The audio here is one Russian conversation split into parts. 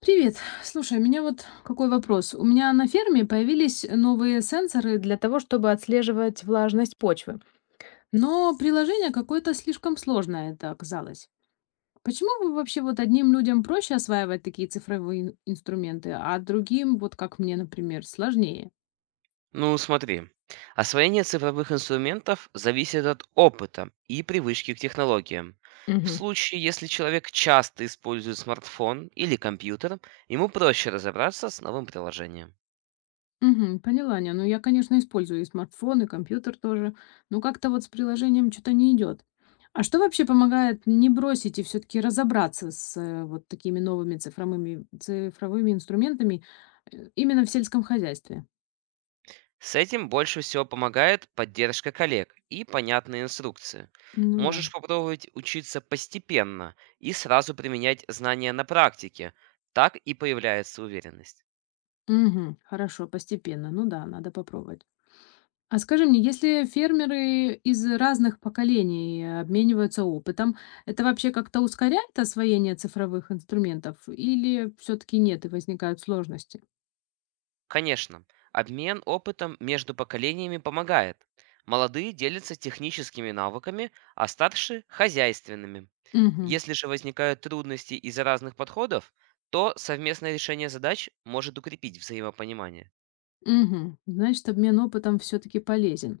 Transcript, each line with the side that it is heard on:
left: Привет. Слушай, у меня вот какой вопрос. У меня на ферме появились новые сенсоры для того, чтобы отслеживать влажность почвы. Но приложение какое-то слишком сложное это оказалось. Почему вы вообще вот одним людям проще осваивать такие цифровые инструменты, а другим, вот как мне, например, сложнее?
right: Ну, смотри. Освоение цифровых инструментов зависит от опыта и привычки к технологиям. В случае, если человек часто использует смартфон или компьютер, ему проще разобраться с новым приложением.
left: Мгм. Поняла, не, ну я, конечно, использую и смартфон, и компьютер тоже, но как-то вот с приложением что-то не идет. А что вообще помогает не бросить и все-таки разобраться с вот такими новыми цифровыми инструментами именно в сельском хозяйстве?
right: С этим больше всего помогает поддержка коллег и понятные инструкции.
left: Ну да.
right: Можешь попробовать учиться постепенно и сразу применять знания на практике. Так и появляется уверенность.
left: Мгм. Хорошо, постепенно. Ну да, надо попробовать. А скажи мне, если фермеры из разных поколений обмениваются опытом, это вообще как-то ускоряет освоение цифровых инструментов или все-таки нет и возникают сложности?
right: Конечно, обмен опытом между поколениями помогает. Молодые делятся техническими навыками, а старшие– хозяйственными.
left: Угу.
right: Если же возникают трудности из-за разных подходов, то совместное решение задач может укрепить взаимопонимание.
left: Угу. Значит, обмен опытом все-таки полезен.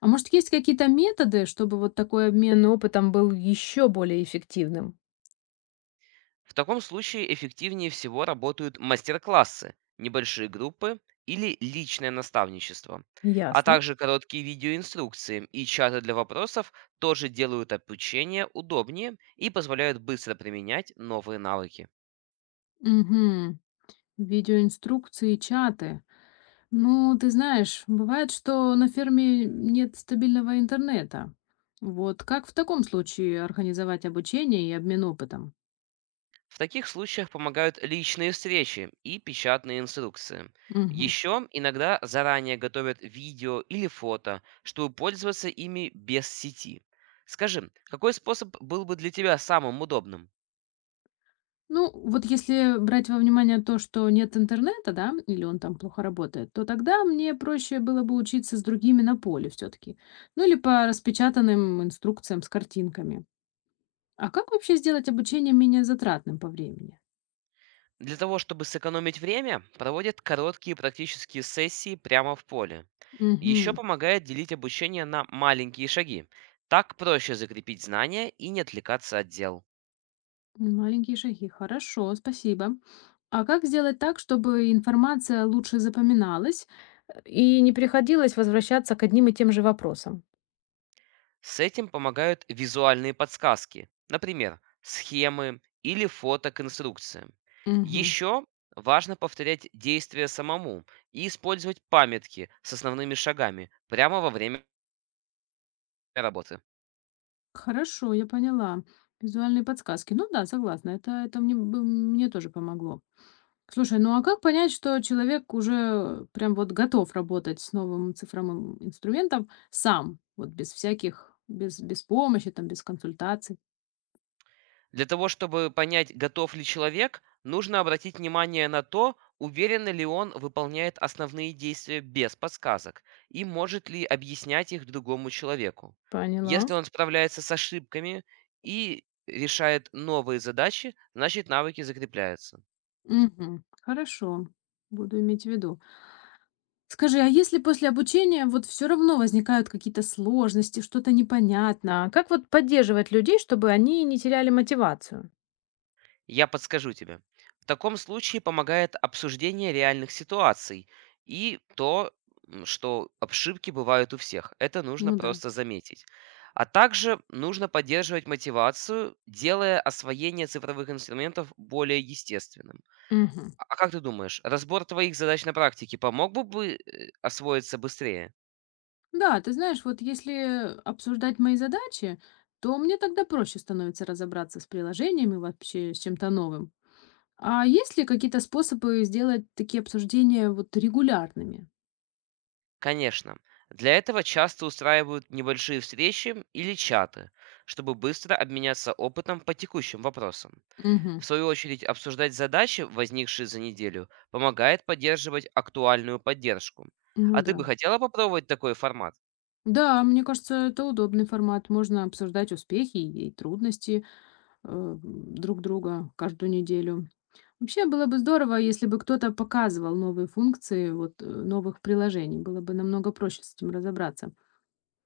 left: А может, есть какие-то методы, чтобы вот такой обмен опытом был еще более эффективным?
right: В таком случае эффективнее всего работают мастер-классы, небольшие группы или личное наставничество. А
left: Ясно.
right: также короткие видеоинструкции и чаты для вопросов тоже делают обучение удобнее и позволяют быстро применять новые навыки.
left: Угу. Видеоинструкции, чаты. Ну, ты знаешь, бывает, что на ферме нет стабильного интернета. Вот как в таком случае организовать обучение и обмен опытом?
right: В таких случаях помогают личные встречи и печатные инструкции.
left: Мгм.
right: Еще иногда заранее готовят видео или фото, чтобы пользоваться ими без сети. Скажи, какой способ был бы для тебя самым удобным?
left: Ну, вот если брать во внимание то, что нет интернета, да, или он там плохо работает, то тогда мне проще было бы учиться с другими на поле все-таки. Ну, или по распечатанным инструкциям с картинками. А как вообще сделать обучение менее затратным по времени?
right: Для того, чтобы сэкономить время, проводят короткие практические сессии прямо в поле. Еще
left: Угу.
right: помогает делить обучение на маленькие шаги. Так проще закрепить знания и не отвлекаться от дел.
left: Маленькие шаги. Хорошо, спасибо. А как сделать так, чтобы информация лучше запоминалась? И не приходилось возвращаться к одним и тем же вопросам.
right: С этим помогают визуальные подсказки, например, схемы или фото к инструкциям.
left: Мгм.
right: Еще важно повторять действия самому и использовать памятки с основными шагами прямо во время работы.
left: Хорошо, я поняла. Визуальные подсказки. Ну да, согласна. Это мне тоже помогло. Слушай, ну а как понять, что человек уже прям вот готов работать с новым цифровым инструментом сам, вот без всяких, без помощи, там, без консультаций?
right: Для того, чтобы понять, готов ли человек, нужно обратить внимание на то, уверенно ли он выполняет основные действия без подсказок и может ли объяснять их другому человеку.
left: Поняла.
right: Если он справляется с ошибками и решает новые задачи, значит навыки закрепляются.
left: Мгм. Хорошо, буду иметь в виду. Скажи, а если после обучения вот все равно возникают какие-то сложности, что-то непонятно, как вот поддерживать людей, чтобы они не теряли мотивацию?
right: Я подскажу тебе. В таком случае помогает обсуждение реальных ситуаций и то, что ошибки бывают у всех. Это нужно
left: Ну да.
right: просто заметить. А также нужно поддерживать мотивацию, делая освоение цифровых инструментов более естественным.
left: Мгм.
right: А как ты думаешь, разбор твоих задач на практике помог бы освоиться быстрее?
left: Да, ты знаешь, вот если обсуждать мои задачи, то мне тогда проще становится разобраться с приложениями вообще, с чем-то новым. А есть ли какие-то способы сделать такие обсуждения вот регулярными?
right: Конечно. Для этого часто устраивают небольшие встречи или чаты, чтобы быстро обменяться опытом по текущим вопросам. В
left: Мгм.
right: свою очередь, обсуждать задачи, возникшие за неделю, помогает поддерживать актуальную поддержку. А
left: Ну
right: ты
left: да.
right: бы хотела попробовать такой формат?
left: Да, мне кажется, это удобный формат. Можно обсуждать успехи и трудности, друг друга каждую неделю. Вообще было бы здорово, если бы кто-то показывал новые функции новых приложений. Было бы намного проще с этим разобраться.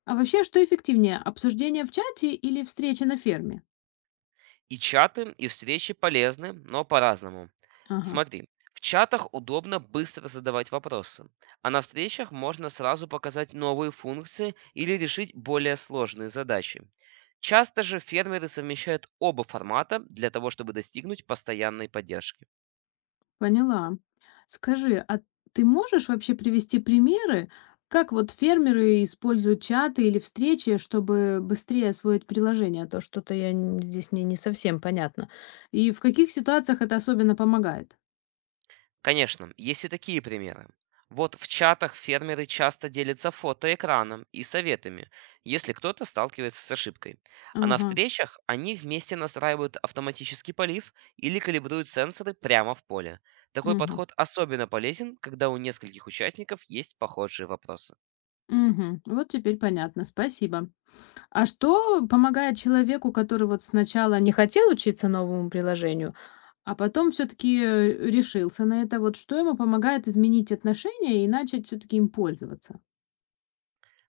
left: А вообще, что эффективнее, обсуждение в чате или встреча на ферме?
right: И чаты, и встречи полезны, но по-разному.
left: Ага,
right: Смотри, в чатах удобно быстро задавать вопросы, а на встречах можно сразу показать новые функции или решить более сложные задачи. Часто же фермеры совмещают оба формата для того, чтобы достигнуть постоянной поддержки.
left: поняла. Скажи, а ты можешь вообще привести примеры, как вот фермеры используют чаты или встречи, чтобы быстрее освоить приложение? А то что-то здесь мне не совсем понятно. И в каких ситуациях это особенно помогает?
right: Конечно, есть и такие примеры. Вот в чатах фермеры часто делятся фотоэкраном и советами, если кто-то сталкивается с ошибкой. А на
left: Ага.
right: встречах они вместе настраивают автоматический полив или калибруют сенсоры прямо в поле. Такой
left: Мгм.
right: подход особенно полезен, когда у нескольких участников есть похожие вопросы.
left: Мгм. Вот теперь понятно, спасибо. А что помогает человеку, который вот сначала не хотел учиться новому приложению, а потом все-таки решился на это? Вот что ему помогает изменить отношения и начать все-таки им пользоваться?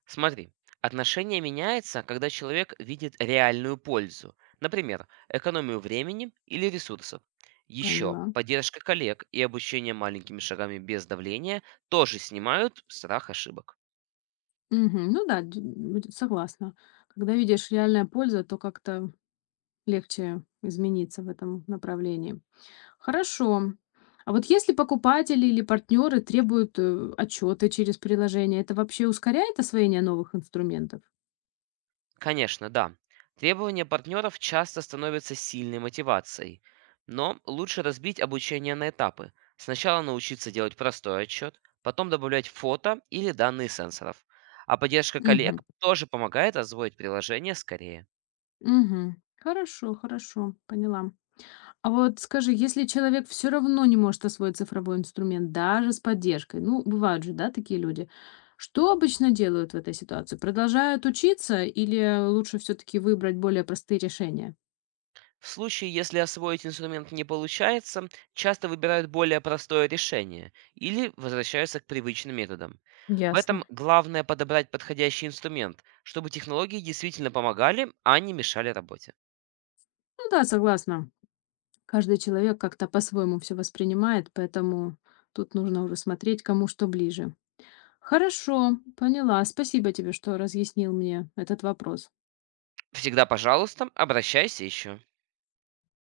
right: Смотри, отношение меняется, когда человек видит реальную пользу, например, экономию времени или ресурсов. Еще
left: Поняла.
right: поддержка коллег и обучение маленькими шагами без давления тоже снимают страх ошибок.
left: Мгм. Ну да, согласна. Когда видишь реальная польза, то как-то легче измениться в этом направлении. Хорошо. А вот если покупатели или партнеры требуют отчеты через приложение, это вообще ускоряет освоение новых инструментов?
right: Конечно, да, требования партнеров часто становятся сильной мотивацией, но лучше разбить обучение на этапы. Сначала научиться делать простой отчет, потом добавлять фото или данные сенсоров. А поддержка коллег
left: Мгм.
right: тоже помогает освоить приложение скорее.
left: Мгм. Хорошо, хорошо, поняла. А вот скажи, если человек все равно не может освоить цифровой инструмент, даже с поддержкой, ну, бывают же, да, такие люди, что обычно делают в этой ситуации? Продолжают учиться или лучше все-таки выбрать более простые решения?
right: В случае, если освоить инструмент не получается, часто выбирают более простое решение или возвращаются к привычным методам. В этом
left: Ясно.
right: главное подобрать подходящий инструмент, чтобы технологии действительно помогали, а не мешали работе.
left: Ну да, согласна. Каждый человек как-то по-своему все воспринимает, поэтому тут нужно уже смотреть, кому что ближе. Хорошо, поняла. Спасибо тебе, что разъяснил мне этот вопрос.
right: Всегда, пожалуйста, обращайся еще.